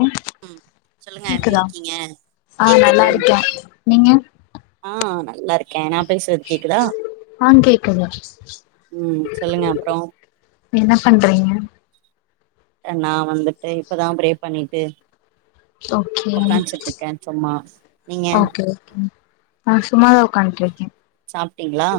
அ ம் சொல்லுங்க எப்டி கேக்குதா இருக்கீங்க ஆ நல்லா கேக்குது இருக்கே நீங்க ஆ நல்லா இருக்கே நா பேசுறத் கேக்குதா ஆ கேக்கு ம் சொல்லுங்க அப்றோ என்ன பண்றீங்க நா வந்துட்டு இப்பதா ப்ரே பண்ணிட்டு ஓகே உக்காஞ்சிட்டு இருக்கே சும்மா நீங்க ஓகே ஓகே நா சும்மாதா உக்காட்ருக்கே சாப்ட்டீங்ளா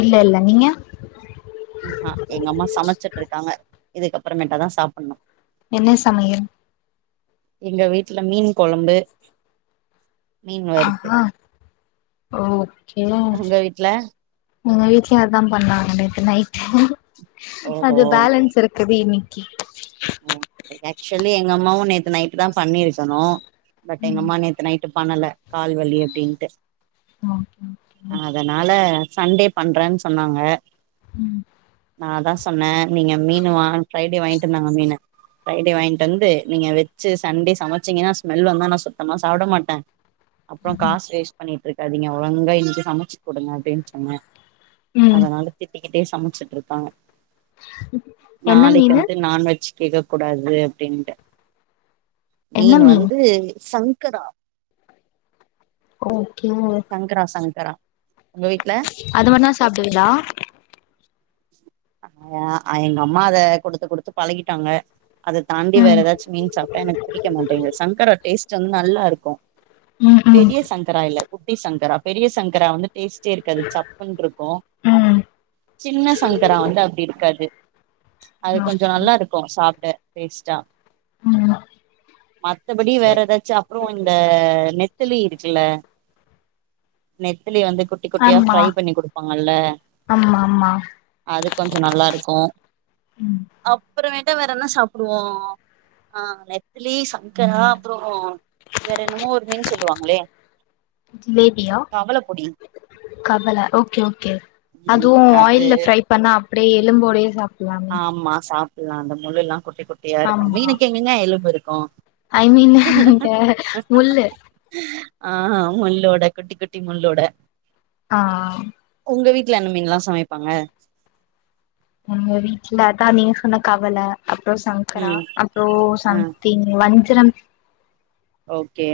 இல்லெல்ல நீங்க எங்க அம்மா சமைச்சிட்டு இருக்காங்க இதுகப்றோமேட்ட தா சாப்பின்னு என்ன சமையல் எங்க வீட்ல மீன் கொழம்பு மீன் வறுத்து ஆஹா ‌ஓகே உங்க வீட்ல எங்க வீட்லயு அதா பண்ணாங்க நேத்து நைட்டு ஓஹோ அது பேலென்ஸ் இருக் குது இன்னக்கி ஆக்சுவலி எங்க அம்மாவு நேத்து நைட்டு தா பண்ணிருக்குணு பட் எங்க ம் அம்மா நேத்து நைட் டு பண்ணல கால்வலி அப்டின்ட்டு [unintelligible] அதனால சண்டே பண்றே சொன்னாங்க ம் நா தா சொன்னே நீங்க மீன் வா ஃப்ரைடே வாங்கிட்டு வந்தாங்க மீனு ஃப்ரைடே வாங்கிட்டு வந்து நீங்க வச்சு சண்டே சமைச்சீங்கன்னா ஸ்மெல் வந்தா நான் சுத்தமா சாப்ட மாட்டே அப்றோ காசு வேஸ்ட் பண்ணிட்டு இருக்காதிங்க ஒழுங்கா இன்னக்கீ சமைச்சு குடுங்க அப்டின்னு சொன்ன ம் அதனால திட்டிக்கிட்டே சமைச்சிட் இருக்காக என்ன நாளைக்கு மீனு வந்து நான்வெஜ் கேக்க கூடாது அப்டின்ட்ட மீன் வந்து சங்கரா ஓகே வா சங்கரா சங்கரா உங்க வீட்டுல அது மட்டுதா சாபுடு விங்கலா ஆ் எங்க அம்மா அத குடுத்து குடுத்து பழகிட்டாங்க அத தாண்டி வேற ம் ஏதாச்சு மீன் சாப்ட்டா எனக்கு பிடிக்க மாட்டேங்கது சங்கரா டேஸ்ட் வந்து நல்லா இருக்கு ம் ம் பெரிய சங்கரா இல்ல குட்டி சங்கரா பெரிய சங்கரா வந்து டேஸ்ட்டே இருக்காது சப்புன்ட்ருக்கு ம் சின்ன சங்கரா வந்து அப்டி இருக்காது அது கொஞ்ச ஓகே நல்லா இருக் இருக்கு சாப்ட டேஷ்டா உ மத்தபடி வேற ஏதாச்சு அப்புறோ இந்த நெத்தலி இருக்குல நெத்தலி வந்து குட்டி குட்டியா ஆமா ஃப்ரை பண்ணி குடுப்பாங்கல்ல ஆமா ஆமா அது கொஞ்ச நல்லாருக்கு ம் அப்புறமேட்டா வேற என்ன சாப்புடுவோ அ நெத்திலி சங்கரா அப்பறோ வேற என்னமோ ஒரு மீன் சொல்லுவாங்களே ஜிலேபியா கவலப்பொடி கபல ஓகே ஓகே அதுவு ம் வா அது ய்ல ஃப்ரை பண்ணா அப்டியே எலும்போடயே சாப் ஆமா சாப்பில்லா அந்த முல்லலா குட்டி குட்டியா இருக்கு ஆமா மீனுக்கு எங்கங்க எலும்பு இருக்கு ஐ மீன் இந்த முல்லு ஆ முல்லோட குட்டி குட்டி முல்லோட ஆ ஒங்க வீட்டுல எந்த மீன்லா சமைப்பாங்க எங்க வீட்டுல தா நீ சொன்ன கவல அப்புற சங்கரா ம் அப்புறோ ஆ சம் திங் வஞ்சரம் ஓகே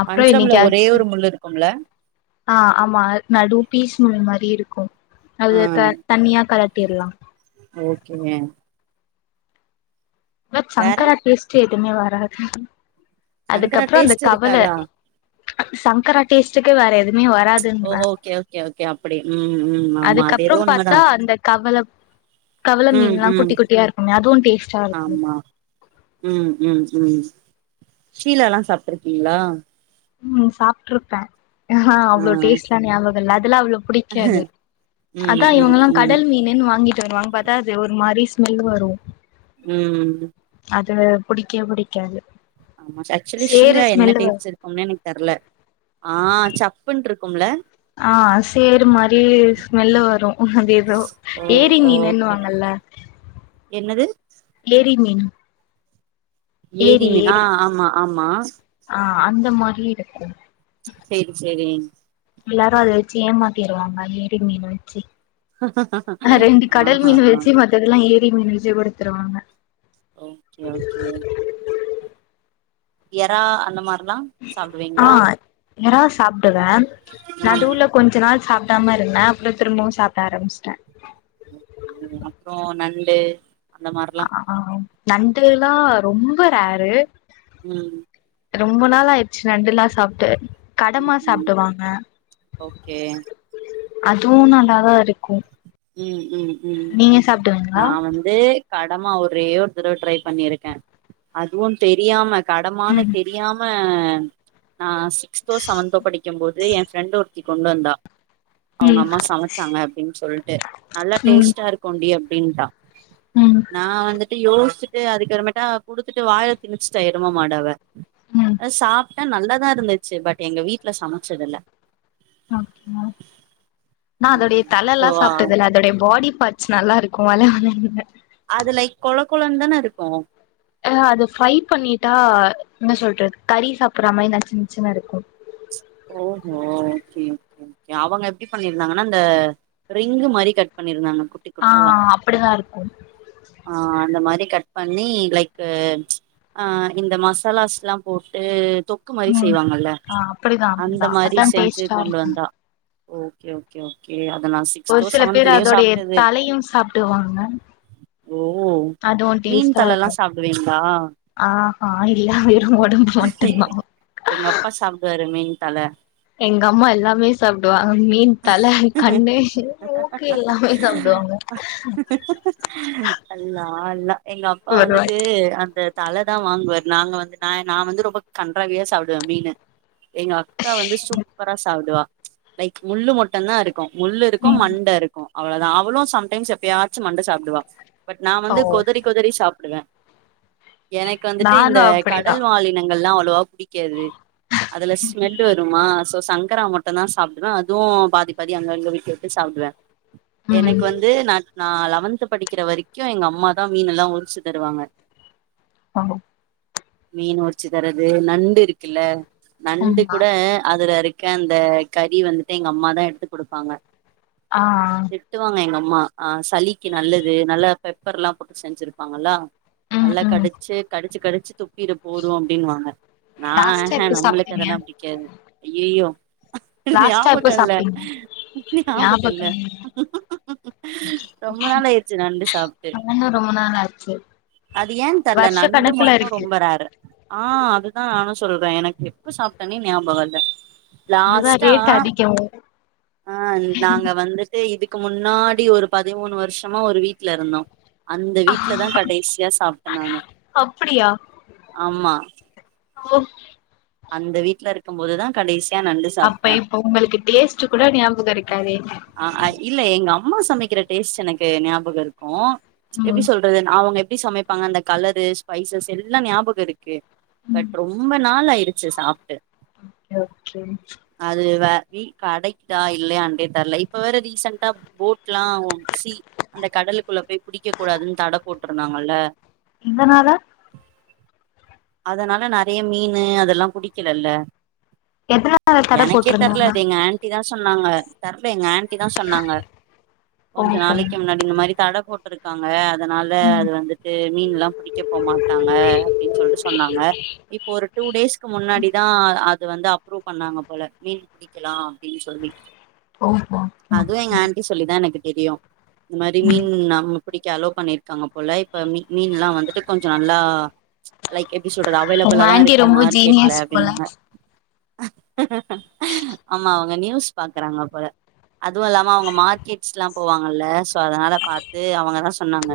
அப்றோ வஞ்சரம்ல ஒரே என்னைக்காச்சு ஒரு முல்லு இருக்கும்ல ஆ ஆமா நடு பீஸ் முல்லு மாரி இருக்கு ஆ அது தணியா கலட்டிர்லா ஓகேங்க இத வேற சங்கரா டேஸ்டு எதுமே வராது சங்கரா அதுக்கப்புற அந்த டேஸ்ட் கவல இருக்காதா சங்கரா டேஸ்ட்டுக்கே வேற எதுவுமே ஓ வராதுன்ற ஓகே ஓகே ஓகே அப்டி ம் ம் ஆமா அது அதுக்கப்புறோ ஏதோ உண்மதா பாத்தா அந்த கவல கவல ம் மீன்லா ம் குட்டி குட்டியா இருக்குமே அதுவு டேஸ்ட்டா இருக்கு உ உ உ ஷீலாலா சாப்ட்ருக்கீங்களா ம் சாப்ட்ருக்கே ஆ அவ்ளோ டேஸ்ட்லா ஞாபகோ இல்ல அதுலா அவ்ளோ பிடிக்காது ம் அதா ம் இவுங்கல்லா ம் கடல் மீனுனு வாங்கிட்டு வருவாங்க பா த்தா அது ஒரு மாரி ஸ்மெல் வரு உ அது புடிக்க புடிக்காது ஆமா ஆக்சுவலி சேறு ஷீலா என்ன ஸ்மெல்லு வரு டேப்ஸ் இருக் ஒன்னுமே எனக் தெர்ல ஆ சப்புனுட்ருக்கும்ல ஆ சேரு மாரி ஸ்மெல்லு வரு அது எதோ ஓ ஏரி ஓகே மீனுனுவாங்கல்ல என்னது ஏரி மீன் ஏரி மீனா ஆமா ஆமா ஆ அந்த மாரி இருக்கும் சேரி செரிங் எல்லாரு அத வெச்சி ஏமாத்திருவாங்க ஏரி மீன வெச்சி ஆ ஆ த்தகுலா ஏரி மீனு வெஜூ கூட வித்துருவாங்க ஓகே ஓகே எறா அந்த மாருலா ஆ எறா சாப்டுவே ம் நடுலக் கொஞ்ச நாள் சாப்டாம இருந்தே அப்றோ திரும்பவு சாப்ட ஆரமிச்ட்டே அப்றோ நண்டு அந்த மார்லா ஆ நண்டுலா ரொம்ப ரேரு ம் ரொம்ப நாளாயிர்ச்சு நண்டுலா சாப்ட்டு ம் கடமா ம் சாப்டுவாங்க ஓகே அதுவு நல்லாதா இருக்கு ம் ம் ம் நீங்க சாப்டுவீங்களா நா வந்து கடமா ஒரே ஒரு தடவ ட்ரைப் பண்ணியிருக்கே அதுவுந் தெரியாம கடமானு ம் தெர் ரியாம நா சிக்ஸ்த்தோ செவன்தோ படிக்கம்போது எ ஃபிரெண்டு ஒருத்தி கொண்டு வந்தா அவுங்க அம்மா சமச்சாங்க அப்பிடின் சொல்ட்டு நல்லா ம் டேஸ்ட்டா இருக்குண்டி அப்டின்ட்டா ம் நா வந்துட்டு யோச்சிட்டு அதுக்கறமேட்டா குடுத்துட்டு வாயல திணிச்சிட்டா எரும மாடு அவெ ம் அ சாப்ட்டே நல்லாதா இருந்துச்சி பட் எங்க வீட்ல சமச்சதில்ல ஓகே நா அதோடைய சோ தலலா சாப்ட்டதில்ல அதோடைய பாடி பார்ட் ச் நல்லாருக்கு வழவழன்ன அது லைக் கொல கொலன்தான இருக்கு அ அது ஃப்ரைப் பண்ணிட்டா என்ன சொல்ட்ற கறி சாப்புற மாரி நச்சு நச்சின்னருக்கு ஓஹோ ஓகே ஓகே அவங்க எப்டி பண்ணிருந்தாங்கன்னா இந்த ரிங்கு மாரிக் கட் பண்ணிருந்தாங்க குட் ட்டிக் ஆ குட்டியா அப்டிதா இருக்கு ஆ அந்த மாரிக் கட் பண்ணி லைக்கு அ இந்த மசாலாஸ்லாம் போட்டு தொக்கு மாரி ம் செய்வாங்கல்ல ஆ அப்டிதா அந்த அப்டிதா மாரி அதா செஞ்சி டேஸ்ட்டா கொண்டு இருக்கு வந்தா ஓகே ஓகே ஓகே அத நசிக் ஒரு சிலப் பேர் அதோடையத் தலையு சாப்டுவாங்க ஓ அதுவு மீன் டேஸ்ட்டா தலலா இருக்கு சாப்டுவீங்ளா ஆஹா இல்லா வெறு ஒடம்பு மட்டுந்தா எங்க அப்பா சாப்டுவாரு மீன் தல எங்க அம்மா எல்லாமே சாப்டுவா மீன் தல கண்ணு பூக்கு எல்லாமே சாப்டுவாங்க அல்லா அல்லா எங்க அப்பா ஒருவாய் வந்துட்டு அந்தத் தலதா வாங்வாரு நாங்க வந்து நா எ நா வந்து ரொம்பக் கண்றாவியா சாப்டுவே மீனு எங்கா க்கா வந்து சூப்பரா சாப்டுவா லைக் முள்ளு மட்டுந்தா இருக்கு முள்ளுருக்கு ம் மண்டருக்கு அவ்ளதா அவளு சம்டைம்ஸ் எப்பியாச்சு மண்ட சாப்டுவா பட் நா ஓ வந்து கொதறி கொதறி சாப்டுவே எனக்கு வந்துட்டு இந்த நானு அப்டிதா கடல் வாலினங்கள்லா அவ்ளவாப் புடிக்காது அதுலச் மெல்லு வருமா சோ சங்கரா மட்டுந்தா சாப்டுவே அதுவு பாதி பாதி அங்கங்க விட்டு விட்டு சாப்டுவே ம் எனக்கு வந்து நாட் நா லெவன்த்து படிக்கிற வரிக்கு எங்க அம்மாதா மீனெல்லா உறிச்சி தருவாங்க ஆ மீன் உறிச்சி தரது நண்டு இருகுல்ல நண்டு ஆமா கூட அதுல இருக்க அந்த கறி வந்துட்டு எங்க அம்மாதா எடுத்து குடுபாங்க ஆஆ திட்டுவாங்க எங்க அம்மா ஆ சளிக்கு நல்லது நல்லா பெப்பர் எல்லா போட்டு செஞ்சிருபாங்களா ம் நல்லா ம் கடிச்சி கடிச் கடிச்சி துப் தப்பீிட போதும் அப்டின்னுுவாங்க நா லாஸ்ட்டா எப்ப நம்மளுக்கு சாப்ட்டீங்க அதெல்லாம் அப்டி பிடிக்காது அய்யோ லாஸ்ட்டா ஞாபக எப்ப இல்ல சாப்ட்டீங்க ஞாபக இல்ல ஞாபகம் இல்லையே ரொம்ப நாள் ஆயிடுச்சு நண்டு சாப்ட்டு நானு ரொம்ப நாள் ஆச்சு அது எய தெர்ல வருஷ நண்டு கணக்குல மட்டும் இருக்கு ரொம்ப ரேரு ஆ அதுதா நானு சொல்ற எனக்கு எப்ப சாப்டன்னே ஞாபக இல்ல அதுதா லாஸ்டா ரேட் அதிகோ ஆ நாங்க வந்து இது இதுக்கு முன்னாடி ஒரு பதிமூணு வருஷமா ஒரு வீட்டுல இருந்தோ அந்த வீட்டுல தா கடைசியா சாப்டே நானு அப்டியா ஆமா ஓ அந்த வீட்டுல இருக்கும் போதுதா கடைசியான அப்ப இப்ப உங்களுக்கு டேஸ்ட் கூட ஞாபக இருக்காது அ இல்ல எங்க சமைக்கிற டேஸ்ட் எனக்கு ஞாபக இருக்கு எப்டி ம் சொல்ற அவங்க எப்டி சமைப்பாங்க அந்த கலரு ஸ்பைசஸ் எல்லா ஞாபக இருக்கு [unintelligible] பட் ரொம்ப நாள் ஆயடுச்சு சாப்ட்டு ஓகே ஓகே அது வே [unintelligible] கடைக்குதா இல்லையாண்டே தெர்ல இப்ப வேற ரீசன்டா போட்ல்லா சி அந்த கடலுக்குள்ள போய் புடிக்க கூடாதுன்னு தட போட்டிருந்தாங்கல்ல இந்த நாலா அதனால நெறைய மீன் அதல்ல குடிக்கலல்ல எத்தன நாள் எனக்கே தெர்ல அது எங்க ஆன்ண்டி தா சொன்னாங்க தெர்ல எங்க ஆன்டி தா சொன்னாங்க கொஞ்ச ஓஹோ நாளைக்கு முன்னாடி இந்த மாதிரி தட போட்டுருக்காங்க அதனால அது ம் வந்துட்டு மீன் எல்லா புடிக்க போ மாட்டாங்க அப்டின்னு சொல்லிட்டு சொன்னாங்க இப்போ ஒரு டூ டேஸ் முன்னாடிதா அது வந்து அப்ரூவ் பண்ணாங்க போல மீன் புடிக்கலா அப்டின்னு சொல்லி ஓஹோ அதுவும் எங்க ஓகே ஆன்டி சொல்லிதா எனக்கு தெரியு இந்த மாதிரி ம் மீன் நம்ம பிடி க்க அலோ பண்ணிருக்காங்க போல இப்ப மீ மீன் எல்லா வந்துட்டு கொஞ்ச நல்லா லைக் எப்டி சொல்றது அவைலபிள்லா தா இருக்கு மார்கெட் மாஸ்க்கு போல ஆமா அவங்க நியூஸ் பாக்குறாங்க போல அதுவும் இல்லாம அவங்க மார்க்கெட்ஸ் எல்லா போவாங்கல்ல சோ அதனால பாத்து அவங்கதா சொன்னாங்க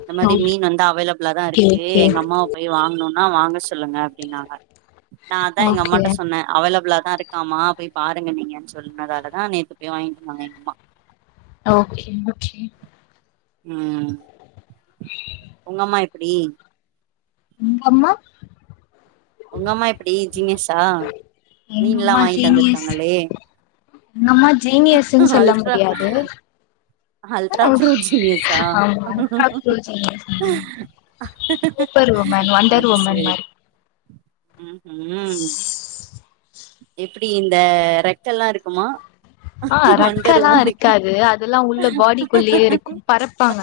இந்த மாதிரி ஓகே மீன் வந்து அவைலபிளா தா இருக்கு ஓகே எங்க அம்மாவ போய் வாங்கணும்னா வாங்க சொல்லுங்க அப்டினாங்க நா அதா எங்க ஓகே அம்மாட்ட சொன்ன அவைலபிள்ளாதா இருக்கு ஆமா போய் பாருங்க நீங்கன்னு சொன்னனதாலதா நேத்து போய் வாங்கிட்டு வந்தாங்க எங்க அம்மா ஓகே ஓகே ம் உங்கம்மா எப்டி உங்க அம்மா உங்க அம்மா எப்டி ஜீனீயஸ்ஸா எங்க மீன் எல்லா அம்மா வாங்கிட்டு ஜீனியஸ் வந்திருக்காங்களே எங்க அம்மா ஜீனியஸ்னு சொல்ல அல்ட்ரா முடியாது அல்ட்ரா ம் ப்ரோஜீனியஸா ஆமா முட்டாள் குள்ள ஜீனியஸ் எங்கம்மா சூப்பர் உமன் வொண்டர் அது உமன் சரி மாரி ம்ஹும் எப்டி இந்த ரெக்க எல்லா இருக்குமா? ஆ ரெக்க வண்டர் எல்லா உமனுக்கு இருக்காது அதெல்லா உள்ள பாடிக்குள்ளயே இருக்கு பறப்பாங்க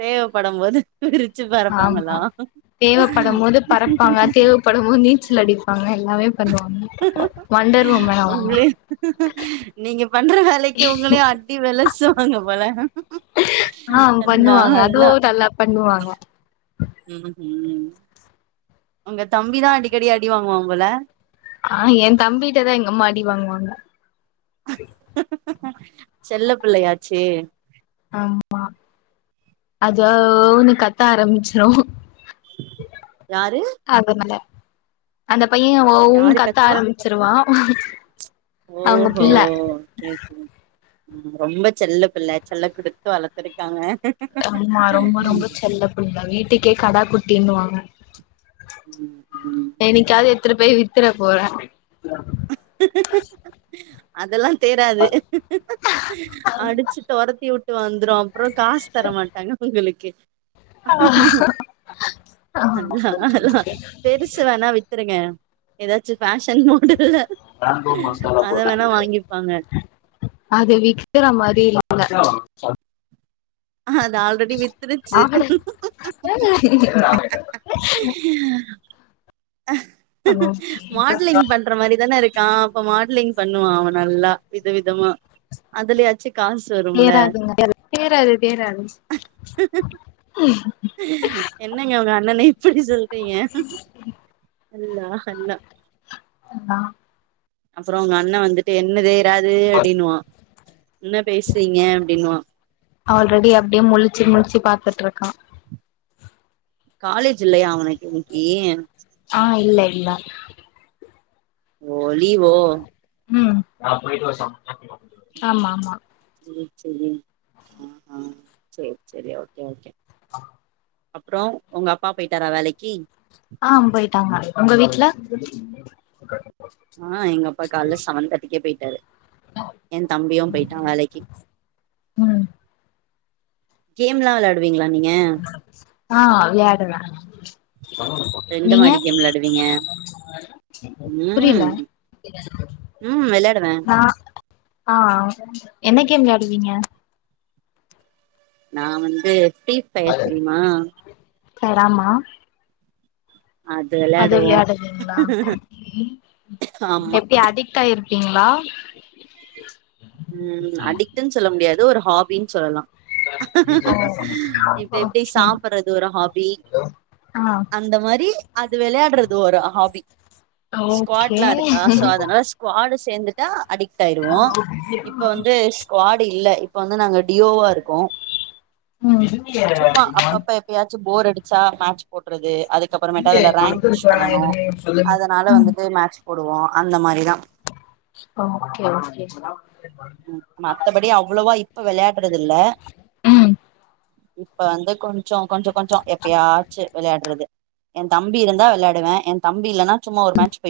தேவப்படும்போது விரிச்சு பறப்பாங்களா தேவப்படும்போது பறப்பாங்க தேவப்படும்போது நீச்சல் அடிப்பாங்க எல்லாமே பண்ணுவாங்க வொண்டர் உமன் அவங்க உங்களே நீங்க பண்ற வேலைக்கு உங்களையு அடி வெலுசுவாங்க போல ஆ அல்லா பண்ணுவாங்க அதுவு அல்லா நல்லா பண்ணுவாங்க ம்ஹும் உங்க தம்பிதா அடிக்கடி அடிவாங்குவான் போல ஆ என் தம்பிட்டதான் எங்க அம்மா அடி வாங்குவாங்க செல்ல புள்ளயாச்சே ஆமா அது ஓன்னு கத்த ஆரம்பிச்சிரு யாரு அதுனால அந்த பையன் ஓன்னு யாரு கத்த கத்துவா ஆரம்பிச்சிருவான் ஓஹோ கேக்கு ம் ரோம்ப செல்ல பிள்ள செல்ல குடுத்து வளத்திருக்காங்க ஆமா ரொம்ப ரொம்ப செல்ல புள்ள வீட்டுக்கே கடா குட்டினுவாங்க ம் ம் என்னைக்காவது எத்துடு போய் வித்துற போற அதெல்லா தேராது அடிச்சு தொரத்தி விட்டு வந்துரு அப்றோ காசு தரமாட்டாங்க உங்களுக்கு அதா அதா பெருச வேணா வித்துருங்க எதாச்சு ஃபேஷன் மாடல்ல ராம்போ மசாலா அத வேணா போட்டுட்டிருக்க வாங்கிப்பாங்க அது விக்கற மாரி இல்ல அது ஆல் ரெடி வித்திருச்சு ஆட ஓகே மாட்லிங் பண் ற மாரிதான இருக்கான் அப்ப மாட்லிங் பண்ணுவான் அவன் நல்லா வித விதமா அதுலயாச்சு காசு வரும்ல தேராதுங்க தேராது தேராது என்னங்க உங்க அண்ணன இப்டி சொல்றீங்க ஹல்லா ஹல்லா நா அப்றோ உங்க அண்ண வந்துட்டு என்ன தேராது அப்டின்னுவான் என்ன பேசறீங்க அப்டின்னுவான் ஆல்ரெடி அப்டியே முழிச்சு முழிச்சு பாத்துட்டு இருக்கான் காலேஜ் இல்லையா அவனுக்கு இன்னைக்கு ஆ இல்ல இல்ல ஓ லீவோ ம் நா போயிட்டு வா சமச்சு [inaudible] ஆமாமா சேரி சேரி ஆ சேரி சேரி ஓகே ஓகே அ அப்புறோ உங்க அப்பா போய்ட்டாரா வேலைக்கி ஆ போயிட்டாங்க உங்க வீட்டு்ல ஆ எங்க அப்பா கால்ல செவன் தேர்ட்டிக்கே போயிட்டாரு என் தம்பியு போயிட்டா வேலைக்கி ம் கேம்லா விளா டுவீங்களா நீங்க ஆ விளையாடுவே எந்த நீங்க மாரி கேம் வெளாடுவீங்க ம் புறியலா [unintelligible] ம் விளையாடுவே ஆ என்ன கேம் விளையாடுவீங்க நான் வந்து ஃப்ரீ ஃபயர் தெரிம்மா சரி ஆமா அது விளையாடுவீங்களா ஆமா எப்டி அடிட் ஆயிருப்வீங்களா ம் அடிக்ட்டுன் சொல்ல முடியாது ஒரு ஹாபின் சொல்லலா இப்ப ஓ எப்படி ஓகே சாப்பற்றது ஒரு ஹாபி ஆ அந்த மாரி அது வெளையாற்றது ஒரு ஹாபி ஸ்குவாட் ஓகே எல்லா இருக்கா சோ அதனால ஸ்குவாடு சேந்துட்டா அடிக்ட் ஆயிருவோ ஸ்குவாட்டு இல்ல இப்ப வந்து நாங்க டியோவா இருக்கோ ம் சும்மா அப்பப்ப எப்பயாச்சு ஃபோர் அடிச்சா மேட்ச் போற்றது அதுக் கப்புற மேட்டு அதுல ரேங்க் புஷ் பண்ணனு அதனால ம் வந்துட்டு மேட்ச் போடுவோ அந்த மாரித்த மாரிதா ஓகே ஓகே மத்தபடி அவ்ளோவா இப்ப விளையாற்றது இல்ல ம் இப்ப வந்து கொஞ்சோ கொஞ்சோ கொஞ்சோ எப்பயாச்சு விளையாற்றது என் தம்பி இருந்தா வெளையாடுவே என் தம்பி இல்லன்னா சும்மா ஒரு மேட்ச் போயி